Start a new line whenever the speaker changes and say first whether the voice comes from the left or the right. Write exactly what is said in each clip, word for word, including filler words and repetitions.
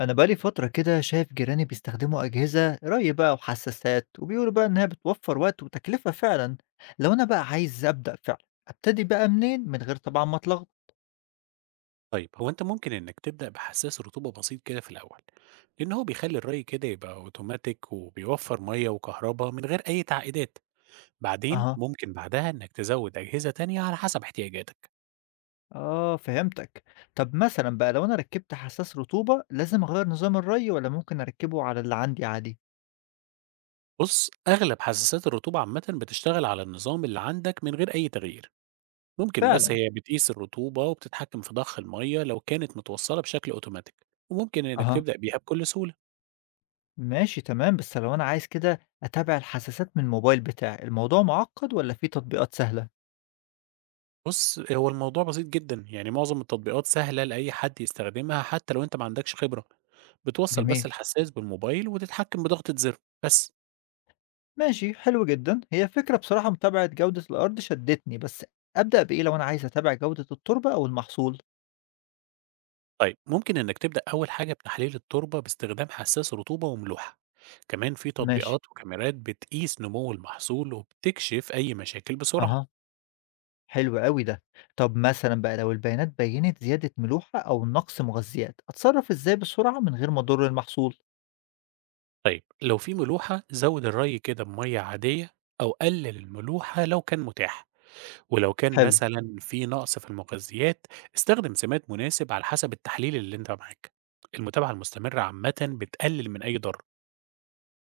left: أنا بقالي فترة كده شايف جيراني بيستخدموا أجهزة ري بقى وحساسات وبيقولوا بقى إنها بتوفر وقت وتكلفة فعلا. لو أنا بقى عايز أبدأ فعلا، أبتدي بقى منين من غير طبعا ما أتلخبط؟
right: طيب هو انت ممكن انك تبدأ بحساس رطوبة بسيط كده في الاول، لان هو بيخلي الري كده يبقى اوتوماتيك وبيوفر مية وكهرباء من غير اي تعقيدات. بعدين
left: أها،
right: ممكن بعدها انك تزود اجهزة تانية على حسب احتياجاتك.
left: آه فهمتك. طب مثلا بقى لو أنا ركبت حساس رطوبة لازم أغير نظام الري ولا ممكن أركبه على اللي عندي عادي؟
right: بص اغلب حساسات الرطوبة عامة بتشتغل على النظام اللي عندك من غير اي تغيير. ممكن بس
left: فعلا،
right: هي بتقيس الرطوبة وبتتحكم في ضخ المية لو كانت متوصلة بشكل اوتوماتيك، وممكن انك
left: أها.
right: تبدأ بيها بكل سهولة.
left: ماشي تمام، بس لو أنا عايز كده أتابع الحساسات من الموبايل بتاعي الموضوع معقد ولا فيه تطبيقات سهلة؟
right: بُص، هو الموضوع بسيط جدًا، يعني معظم التطبيقات سهلة لأي حد يستخدمها حتى لو أنت ما عندكش خبرة، بتوصّل بس
left: جميل.
right: الحساس بالموبايل وتتحكم بضغطة زر بس.
left: ماشي حلو جدًا، هي فكرة بصراحة متابعة جودة الأرض شدّتني، بس أبدأ بإيه لو أنا عايز أتابع جودة التربة أو المحصول؟
right: طيب ممكن إنك تبدأ أول حاجة بتحليل التربة باستخدام حساس رطوبة وملوحة، كمان في
left: ماشي،
right: تطبيقات وكاميرات بتقيس نمو المحصول وبتكشف أي مشاكل بسرعة.
left: أها. حلو أوي ده. طب مثلًا بقى لو البيانات بيّنت زيادة ملوحة أو نقص مغذيات، أتصرّف إزاي بسرعة من غير ما أضر المحصول؟
right: طيب لو في ملوحة زود الري كده بمَيّة عادية، أو قلل الملوحة لو كان متاح. ولو كان
left: حلو.
right: مثلًا في نقص في المغذيات، استخدم سماد مناسب على حسب التحليل اللي أنت معاك. المتابعة المستمرة عامةً بتقلل من أي ضرر.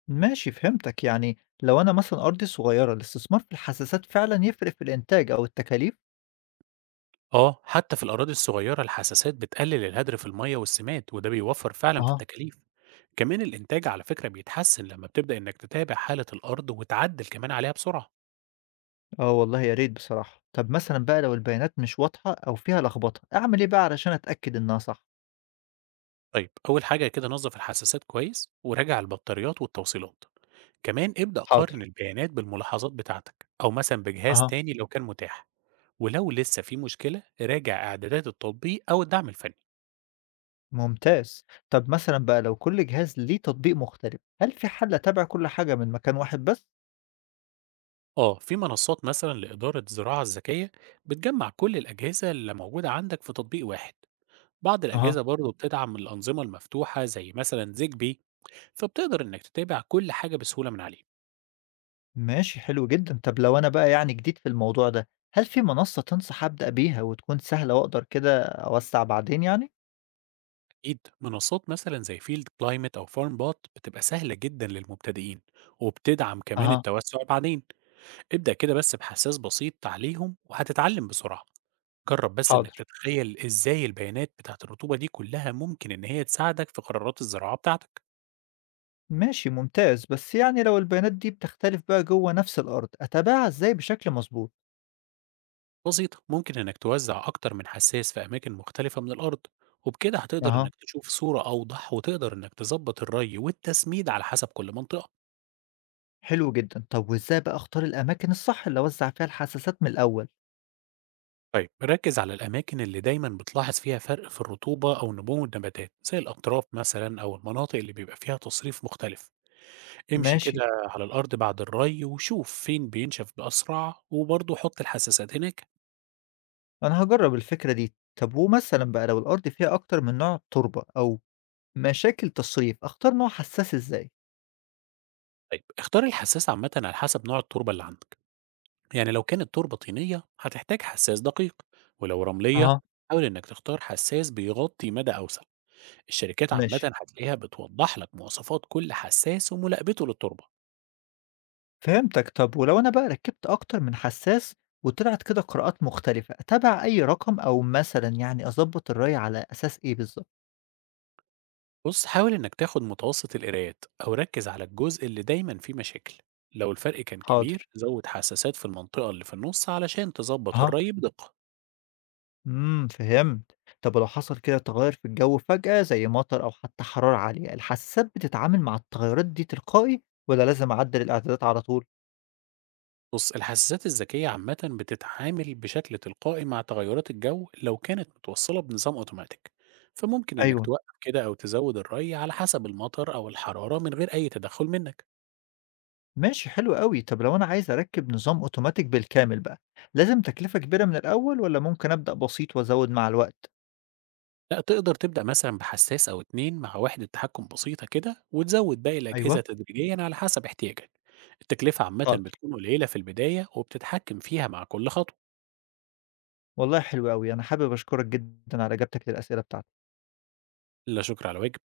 left: ماشي فهمتك، يعني لو أنا مثلًا أرضي صغيرة الاستثمار في الحساسات فعلًا يفرق في الإنتاج أو التكاليف؟
right: آه، حتى في الأراضي الصغيرة الحساسات بتقلل الهدر في المَيّة والسماد، وده بيوفر فعلًا في
left: أها.
right: التكاليف. كمان الإنتاج على فكرة بيتحسن لما بتبدأ إنك تتابع حالة الأرض وتعدل كمان عليها بسرعة.
left: آه والله يا ريت بصراحة. طب مثلًا بقى لو البيانات مش واضحة أو فيها لخبطة، أعمل إيه بقى علشان أتأكد إنها صح؟
right: طيب، أول حاجة كده نظف الحساسات كويس، وراجع البطاريات والتوصيلات. كمان ابدأ
left: حاضر،
right: قارن البيانات بالملاحظات بتاعتك، أو مثلًا بجهاز
left: أها.
right: تاني لو كان متاح. ولو لسه في مشكلة راجع إعدادات التطبيق أو الدعم الفني.
left: ممتاز. طب مثلًا بقى لو كل جهاز ليه تطبيق مختلف، هل في حل أتابع كل حاجة من مكان واحد بس؟
right: آه في منصات مثلا لإدارة الزراعة الذكية بتجمع كل الأجهزة اللي موجودة عندك في تطبيق واحد. بعض
left: أها.
right: الأجهزة برضه بتدعم الأنظمة المفتوحة زي مثلا زيجبي، فبتقدر إنك تتابع كل حاجة بسهولة من عليه.
left: ماشي حلو جدًا. طب لو أنا بقى يعني جديد في الموضوع ده، هل في منصة تنصح أبدأ بيها وتكون سهلة وأقدر كده أوسّع بعدين يعني؟
right: أكيد منصات مثلا زي فيلد كلايمت أو فارم بوت بتبقى سهلة جدا للمبتدئين، وبتدعم كمان
left: أها،
right: التوسع بعدين. ابدأ كده بس بحساس بسيط عليهم وهتتعلم بسرعة. جرّب بس إنك
left: حاضر.
right: تتخيّل إزاي البيانات بتاعة الرطوبة دي كلّها ممكن إن هي تساعدك في قرارات الزراعة بتاعتك.
left: ماشي ممتاز. بس يعني لو البيانات دي بتختلف بقى جوّه نفس الأرض، أتابعها إزاي بشكل مضبوط؟
right: بسيطة، ممكن إنك توزّع أكتر من حساس في أماكن مختلفة من الأرض، وبكده هتقدر
left: أها.
right: إنك تشوف صورة أوضح وتقدر إنك تضبّط الري والتسميد على حسب كل منطقة.
left: حلو جدًا. طب وإزاي بقى أختار الأماكن الصح اللي أوزّع فيها الحساسات من الأول؟
right: طيب ركّز على الأماكن اللي دايمًا بتلاحظ فيها فرق في الرطوبة أو نمو النباتات، زي الأطراف مثلًا أو المناطق اللي بيبقى فيها تصريف مختلف، امشي
left: ماشي.
right: كده على الأرض بعد الري وشوف فين بينشف بأسرع وبرضه حُط الحساسات هناك.
left: أنا هاجرّب الفكرة دي. طب ومثلًا بقى لو الأرض فيها أكتر من نوع تربة أو مشاكل تصريف، أختار نوع حساس إزاي؟
right: طيب اختار الحساس عامة على حسب نوع التربة اللي عندك، يعني لو كانت تربة طينية هتحتاج حساس دقيق، ولو رملية
left: أها.
right: حاول انك تختار حساس بيغطي مدى اوسع. الشركات عامة
left: ماشي،
right: هتلاقيها بتوضح لك مواصفات كل حساس وملاقبته للتربة.
left: فهمتك. طب ولو أنا بقى ركّبت أكتر من حساس وطلعت كده قراءات مختلفة، أتابع أي رقم أو مثلًا يعني أضبّط الري على أساس إيه بالضبط؟
right: بص حاول انك تاخد متوسط القرايات او ركز على الجزء اللي دايما فيه مشاكل. لو الفرق كان كبير
left: حاضر،
right: زود حساسات في المنطقة اللي في النص علشان تظبط
left: أها.
right: الري بدقة.
left: إمم، فهمت. طب ولو حصل كده تغيُّر في الجو فجأة زي مطر أو حتى حرارة عالية، الحساسات بتتعامل مع التغيرات دي تلقائي والّا لازم أعدّل الإعدادات على طول؟
right: بص الحساسات الذكية عامة بتتعامل بشكل تلقائي مع تغيرات الجو لو كانت متوصلة بنظام أوتوماتيك، فممكن إنك
left: أيوه.
right: توقف كده أو تزود الري على حسب المطر أو الحرارة من غير أي تدخل منك.
left: ماشي حلو أوي. طب لو أنا عايز أركّب نظام أوتوماتيك بالكامل بقى، لازم تكلفة كبيرة من الأول والّا ممكن أبدأ بسيط وأزوّد مع الوقت؟
right: لا، تقدر تبدأ مثلا بحساس أو اتنين مع وحدة تحكم بسيطة كده وتزود باقي الأجهزة
left: أيوه،
right: تدريجيا على حسب احتياجك. التكلفة عامة
left: حاضر.
right: بتكون قليلة في البداية وبتتحكم فيها مع كل خطوة.
left: والله حلو أوي. أنا حابب أشكرك جدًا على إجابتك للأسئلة بتاعتي.
right: لا شكر على واجب.